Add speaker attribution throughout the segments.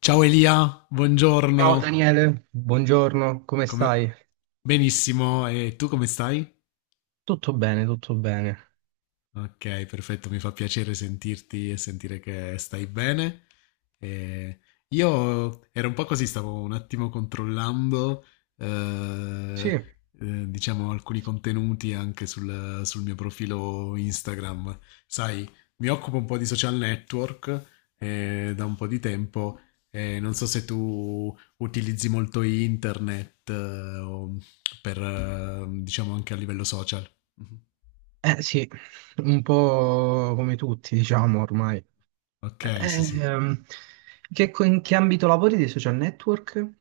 Speaker 1: Ciao Elia,
Speaker 2: Ciao
Speaker 1: buongiorno.
Speaker 2: Daniele, buongiorno, come
Speaker 1: Come-
Speaker 2: stai?
Speaker 1: Benissimo, e tu come stai?
Speaker 2: Tutto bene, tutto bene.
Speaker 1: Ok, perfetto, mi fa piacere sentirti e sentire che stai bene. E io ero un po' così, stavo un attimo controllando,
Speaker 2: Sì,
Speaker 1: eh,
Speaker 2: eh
Speaker 1: diciamo, alcuni contenuti anche sul mio profilo Instagram. Sai, mi occupo un po' di social network da un po' di tempo e non so se tu utilizzi molto internet o diciamo, anche a livello social. Mhm.
Speaker 2: sì, un po' come tutti, diciamo ormai.
Speaker 1: Ok, sì, sì.
Speaker 2: Ehm, in che ambito lavori dei social network?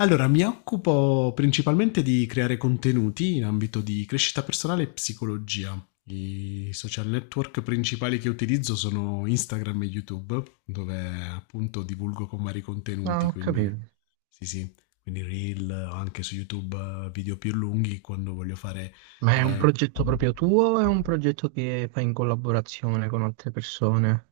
Speaker 1: Allora, mi occupo principalmente di creare contenuti in ambito di crescita personale e psicologia. I social network principali che utilizzo sono Instagram e YouTube, dove appunto divulgo con vari
Speaker 2: Ah,
Speaker 1: contenuti,
Speaker 2: ho
Speaker 1: quindi
Speaker 2: capito.
Speaker 1: sì, sì, quindi reel o anche su YouTube video più lunghi quando voglio fare
Speaker 2: Ma è un
Speaker 1: eh,
Speaker 2: progetto proprio tuo o è un progetto che fai in collaborazione con altre persone?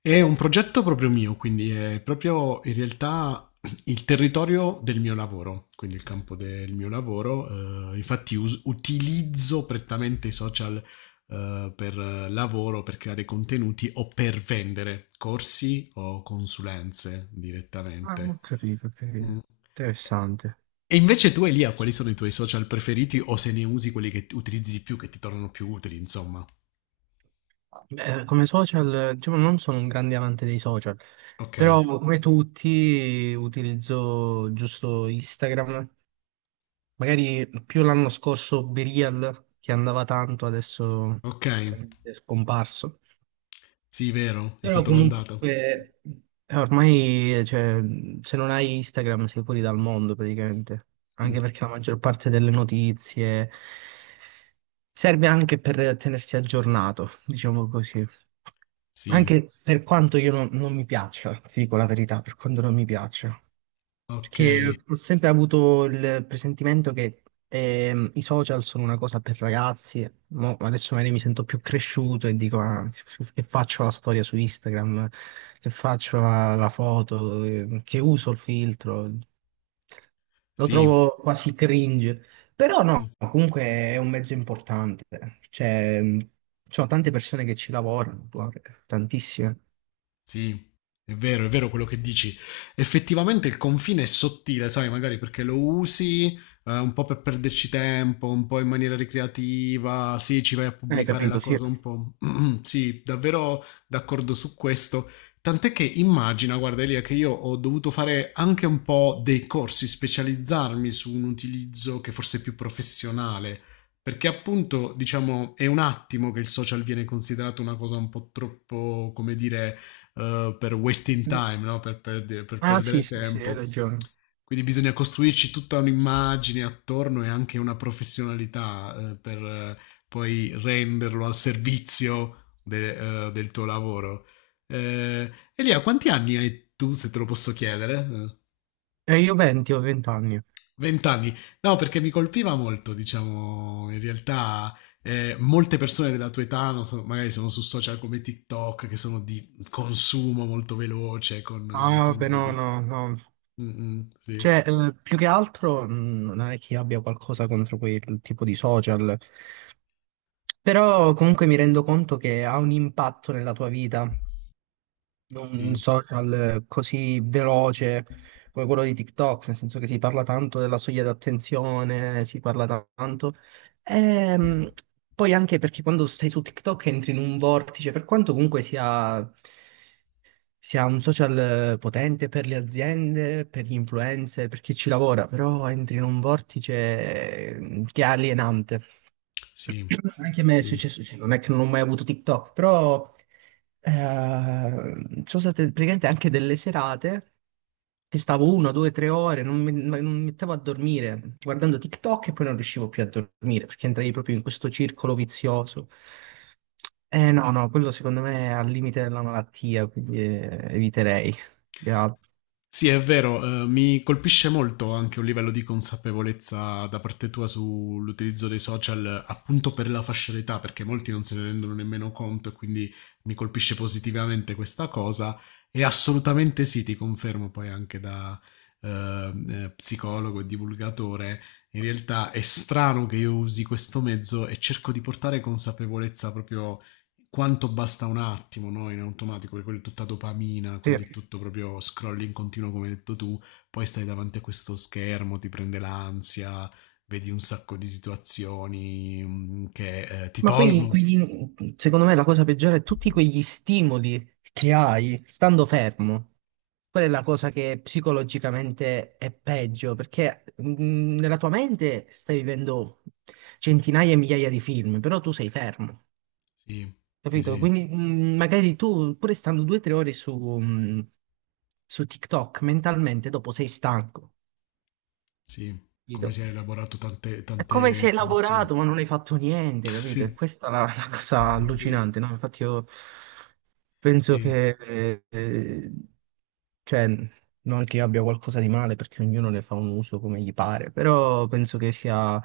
Speaker 1: È un progetto proprio mio, quindi è proprio in realtà il territorio del mio lavoro, quindi il campo del mio lavoro. Infatti utilizzo prettamente i social per lavoro, per creare contenuti o per vendere corsi o consulenze
Speaker 2: Ah,
Speaker 1: direttamente.
Speaker 2: ho capito, ho
Speaker 1: Mm.
Speaker 2: capito. Interessante.
Speaker 1: E invece tu, Elia, quali sono i tuoi social preferiti o se ne usi quelli che utilizzi di più, che ti tornano più utili, insomma?
Speaker 2: Beh, come social, diciamo, non sono un grande amante dei social,
Speaker 1: Ok,
Speaker 2: però come tutti utilizzo giusto Instagram, magari più l'anno scorso BeReal che andava tanto, adesso
Speaker 1: ok,
Speaker 2: totalmente scomparso.
Speaker 1: sì, vero, è
Speaker 2: Però
Speaker 1: stato
Speaker 2: comunque
Speaker 1: inondato.
Speaker 2: ormai, cioè, se non hai Instagram sei fuori dal mondo praticamente, anche perché la maggior parte delle notizie serve anche per tenersi aggiornato, diciamo così.
Speaker 1: Sì,
Speaker 2: Anche per quanto io non mi piaccia, ti dico la verità, per quanto non mi piaccia. Perché
Speaker 1: okay,
Speaker 2: ho sempre avuto il presentimento che i social sono una cosa per ragazzi, mo adesso magari mi sento più cresciuto e dico: "Ah, che faccio la storia su Instagram, che faccio la foto, che uso il filtro", lo
Speaker 1: sì,
Speaker 2: trovo quasi cringe, però
Speaker 1: mh.
Speaker 2: no, comunque è un mezzo importante, cioè, ci sono tante persone che ci lavorano, guarda, tantissime.
Speaker 1: Sì, è vero quello che dici. Effettivamente il confine è sottile, sai, magari perché lo usi un po' per perderci tempo, un po' in maniera ricreativa, sì, ci vai a
Speaker 2: Hai
Speaker 1: pubblicare la
Speaker 2: capito, sì.
Speaker 1: cosa un po'. Sì, davvero d'accordo su questo. Tant'è che immagina, guarda Elia, che io ho dovuto fare anche un po' dei corsi, specializzarmi su un utilizzo che forse è più professionale, perché appunto, diciamo, è un attimo che il social viene considerato una cosa un po' troppo, come dire per wasting time, no? Per per
Speaker 2: Ah sì,
Speaker 1: perdere
Speaker 2: sì, sì, hai
Speaker 1: tempo.
Speaker 2: ragione.
Speaker 1: Quindi bisogna costruirci tutta un'immagine attorno e anche una professionalità per poi renderlo al servizio del tuo lavoro. Elia, quanti anni hai tu, se te lo posso chiedere?
Speaker 2: E io 20, ho 20 anni.
Speaker 1: 20 anni. No, perché mi colpiva molto, diciamo, in realtà molte persone della tua età, non so, magari sono su social come TikTok, che sono di consumo molto veloce con, eh,
Speaker 2: Ah,
Speaker 1: con
Speaker 2: vabbè, no,
Speaker 1: video.
Speaker 2: no, no.
Speaker 1: Mh-mh, sì,
Speaker 2: Cioè, più che altro, non è che abbia qualcosa contro quel tipo di social, però comunque mi rendo conto che ha un impatto nella tua vita, un
Speaker 1: sì,
Speaker 2: social così veloce come quello di TikTok, nel senso che si parla tanto della soglia d'attenzione, si parla tanto. Ehm, poi anche perché quando stai su TikTok entri in un vortice, per quanto comunque sia un social potente per le aziende, per gli influencer, per chi ci lavora, però entri in un vortice che è alienante.
Speaker 1: sì,
Speaker 2: Anche a me è
Speaker 1: sì.
Speaker 2: successo, cioè, non è che non ho mai avuto TikTok, però eh, ci sono state praticamente anche delle serate che stavo una, due, tre ore, non mi, ma non mi mettevo a dormire guardando TikTok e poi non riuscivo più a dormire perché entrai proprio in questo circolo vizioso. Eh no, no, quello secondo me è al limite della malattia, quindi eviterei più che altro.
Speaker 1: Sì, è vero, mi colpisce molto anche un livello di consapevolezza da parte tua sull'utilizzo dei social, appunto per la fascia d'età, perché molti non se ne rendono nemmeno conto e quindi mi colpisce positivamente questa cosa. E assolutamente sì, ti confermo poi anche da, psicologo e divulgatore, in realtà è strano che io usi questo mezzo e cerco di portare consapevolezza proprio quanto basta un attimo, no? In automatico, perché quella è tutta dopamina,
Speaker 2: Sì.
Speaker 1: quindi è tutto proprio scroll in continuo, come hai detto tu, poi stai davanti a questo schermo, ti prende l'ansia, vedi un sacco di situazioni che ti
Speaker 2: Ma poi,
Speaker 1: tolgono.
Speaker 2: secondo me, la cosa peggiore è tutti quegli stimoli che hai stando fermo. Quella è la cosa che psicologicamente è peggio, perché nella tua mente stai vivendo centinaia e migliaia di film, però tu sei fermo,
Speaker 1: Sì, sì,
Speaker 2: capito?
Speaker 1: sì,
Speaker 2: Quindi magari tu, pure stando due o tre ore su, su TikTok, mentalmente dopo sei stanco,
Speaker 1: sì, come
Speaker 2: capito?
Speaker 1: si è elaborato tante,
Speaker 2: È
Speaker 1: tante
Speaker 2: come se hai
Speaker 1: informazioni.
Speaker 2: lavorato ma non hai fatto niente, capito? E
Speaker 1: Sì,
Speaker 2: questa è la cosa
Speaker 1: sì,
Speaker 2: allucinante, no? Infatti io penso
Speaker 1: sì,
Speaker 2: che, cioè, non che io abbia qualcosa di male perché ognuno ne fa un uso come gli pare, però penso che sia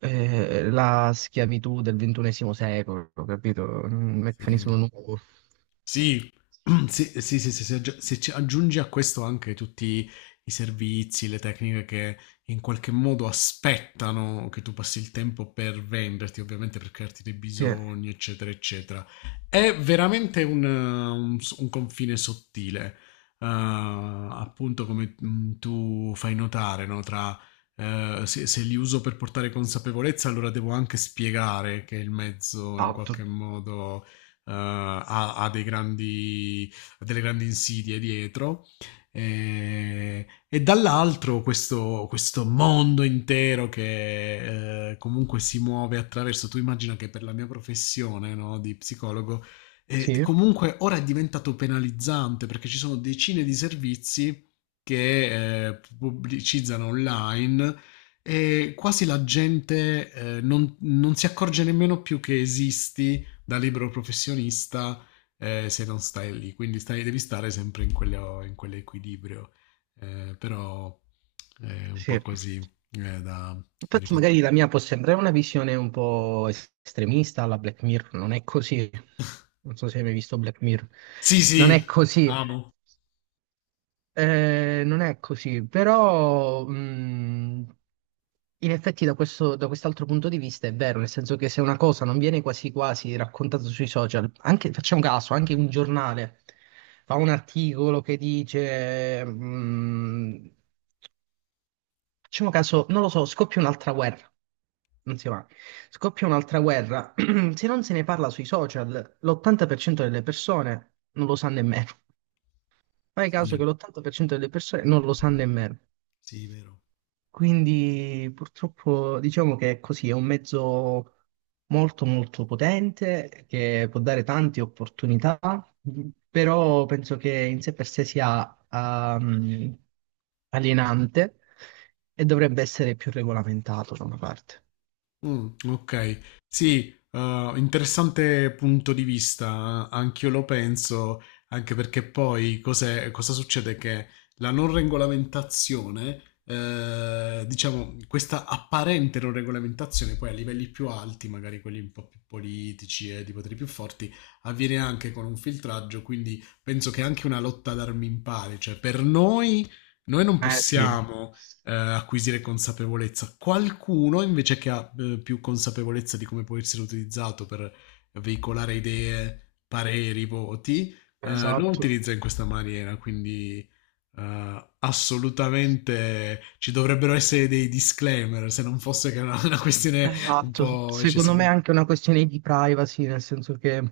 Speaker 2: la schiavitù del ventunesimo secolo, capito? Un meccanismo
Speaker 1: sì.
Speaker 2: nuovo.
Speaker 1: Sì, sì, sì, sì, sì, se ci aggiungi a questo anche tutti i servizi, le tecniche che in qualche modo aspettano che tu passi il tempo per venderti, ovviamente per crearti dei
Speaker 2: Sì,
Speaker 1: bisogni, eccetera, eccetera. È veramente un confine sottile, appunto come tu fai notare, no? Tra se li uso per portare consapevolezza, allora devo anche spiegare che il mezzo in qualche
Speaker 2: esatto.
Speaker 1: modo eh, ha, ha dei grandi, ha delle grandi insidie dietro. E dall'altro questo mondo intero che comunque si muove attraverso, tu immagina che per la mia professione no, di psicologo,
Speaker 2: Sì,
Speaker 1: comunque ora è diventato penalizzante perché ci sono decine di servizi che pubblicizzano online e quasi la gente non si accorge nemmeno più che esisti da libero professionista se non stai lì, quindi devi stare sempre in quell'equilibrio, però è un po'
Speaker 2: sì.
Speaker 1: così da
Speaker 2: Infatti
Speaker 1: riflettere.
Speaker 2: magari la mia può sembrare una visione un po' estremista alla Black Mirror, non è così. Non so se hai mai visto Black Mirror.
Speaker 1: Sì,
Speaker 2: Non
Speaker 1: sì,
Speaker 2: è così,
Speaker 1: amo.
Speaker 2: non è così, però in effetti da questo, da quest'altro punto di vista è vero, nel senso che se una cosa non viene quasi quasi raccontata sui social, anche, facciamo caso, anche un giornale fa un articolo che dice. Facciamo caso, non lo so, scoppia un'altra guerra. Non si va. Scoppia un'altra guerra. Se non se ne parla sui social, l'80% delle persone non lo sa nemmeno. Fai caso che
Speaker 1: Sì,
Speaker 2: l'80% delle persone non lo sa nemmeno.
Speaker 1: sì, vero.
Speaker 2: Quindi purtroppo diciamo che è così, è un mezzo molto molto potente che può dare tante opportunità, però penso che in sé per sé sia alienante e dovrebbe essere più regolamentato da una parte.
Speaker 1: Okay. Sì, interessante punto di vista, anch'io lo penso, anche perché poi cos'è cosa succede, che la non regolamentazione diciamo questa apparente non regolamentazione poi a livelli più alti, magari quelli un po' più politici e di poteri più forti, avviene anche con un filtraggio, quindi penso che è anche una lotta ad armi impari, cioè per noi non
Speaker 2: Eh sì,
Speaker 1: possiamo acquisire consapevolezza. Qualcuno invece che ha più consapevolezza di come può essere utilizzato per veicolare idee, pareri, voti, lo
Speaker 2: esatto.
Speaker 1: utilizza in questa maniera, quindi assolutamente ci dovrebbero essere dei disclaimer, se non fosse che è una questione un
Speaker 2: Esatto,
Speaker 1: po'
Speaker 2: secondo me è
Speaker 1: eccessivamente.
Speaker 2: anche una questione di privacy, nel senso che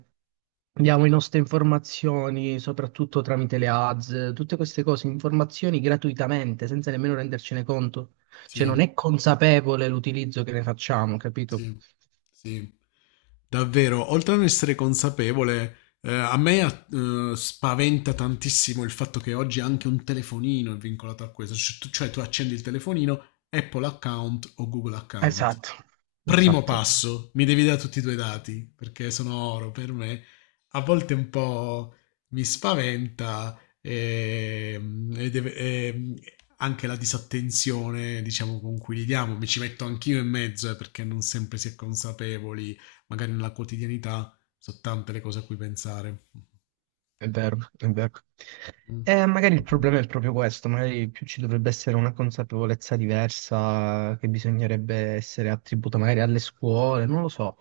Speaker 2: diamo le nostre informazioni, soprattutto tramite le ads, tutte queste cose, informazioni gratuitamente, senza nemmeno rendercene conto. Cioè non
Speaker 1: Sì,
Speaker 2: è consapevole l'utilizzo che ne facciamo, capito?
Speaker 1: sì, sì. Davvero, oltre a non essere consapevole, a me spaventa tantissimo il fatto che oggi anche un telefonino è vincolato a questo, cioè tu accendi il telefonino, Apple account o Google account.
Speaker 2: Esatto,
Speaker 1: Primo
Speaker 2: esatto,
Speaker 1: passo, mi devi dare tutti i tuoi dati, perché sono oro per me. A volte un po' mi spaventa e anche la disattenzione, diciamo, con cui li diamo. Mi ci metto anch'io in mezzo, perché non sempre si è consapevoli, magari nella quotidianità sono tante le cose a cui pensare.
Speaker 2: è vero, è vero.
Speaker 1: Mm,
Speaker 2: Magari il problema è proprio questo, magari più ci dovrebbe essere una consapevolezza diversa che bisognerebbe essere attribuita magari alle scuole, non lo so.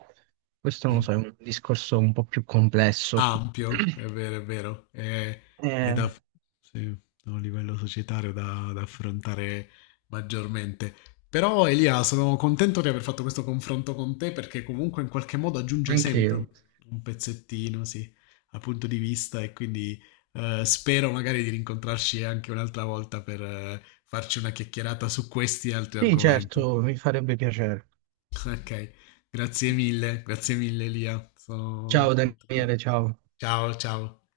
Speaker 2: Questo non lo
Speaker 1: sì.
Speaker 2: so, è un discorso un po' più complesso.
Speaker 1: Ampio, è vero, è vero. È da,
Speaker 2: Eh,
Speaker 1: sì, da un livello societario da affrontare maggiormente. Però Elia, sono contento di aver fatto questo confronto con te perché comunque in qualche modo aggiunge
Speaker 2: anche
Speaker 1: sempre un,
Speaker 2: io.
Speaker 1: un pezzettino, sì, al punto di vista e quindi spero magari di rincontrarci anche un'altra volta per farci una chiacchierata su questi e altri
Speaker 2: Sì,
Speaker 1: argomenti.
Speaker 2: certo, mi farebbe piacere.
Speaker 1: Ok, grazie mille Elia, sono
Speaker 2: Ciao
Speaker 1: contento.
Speaker 2: Daniele, ciao.
Speaker 1: Ciao, ciao.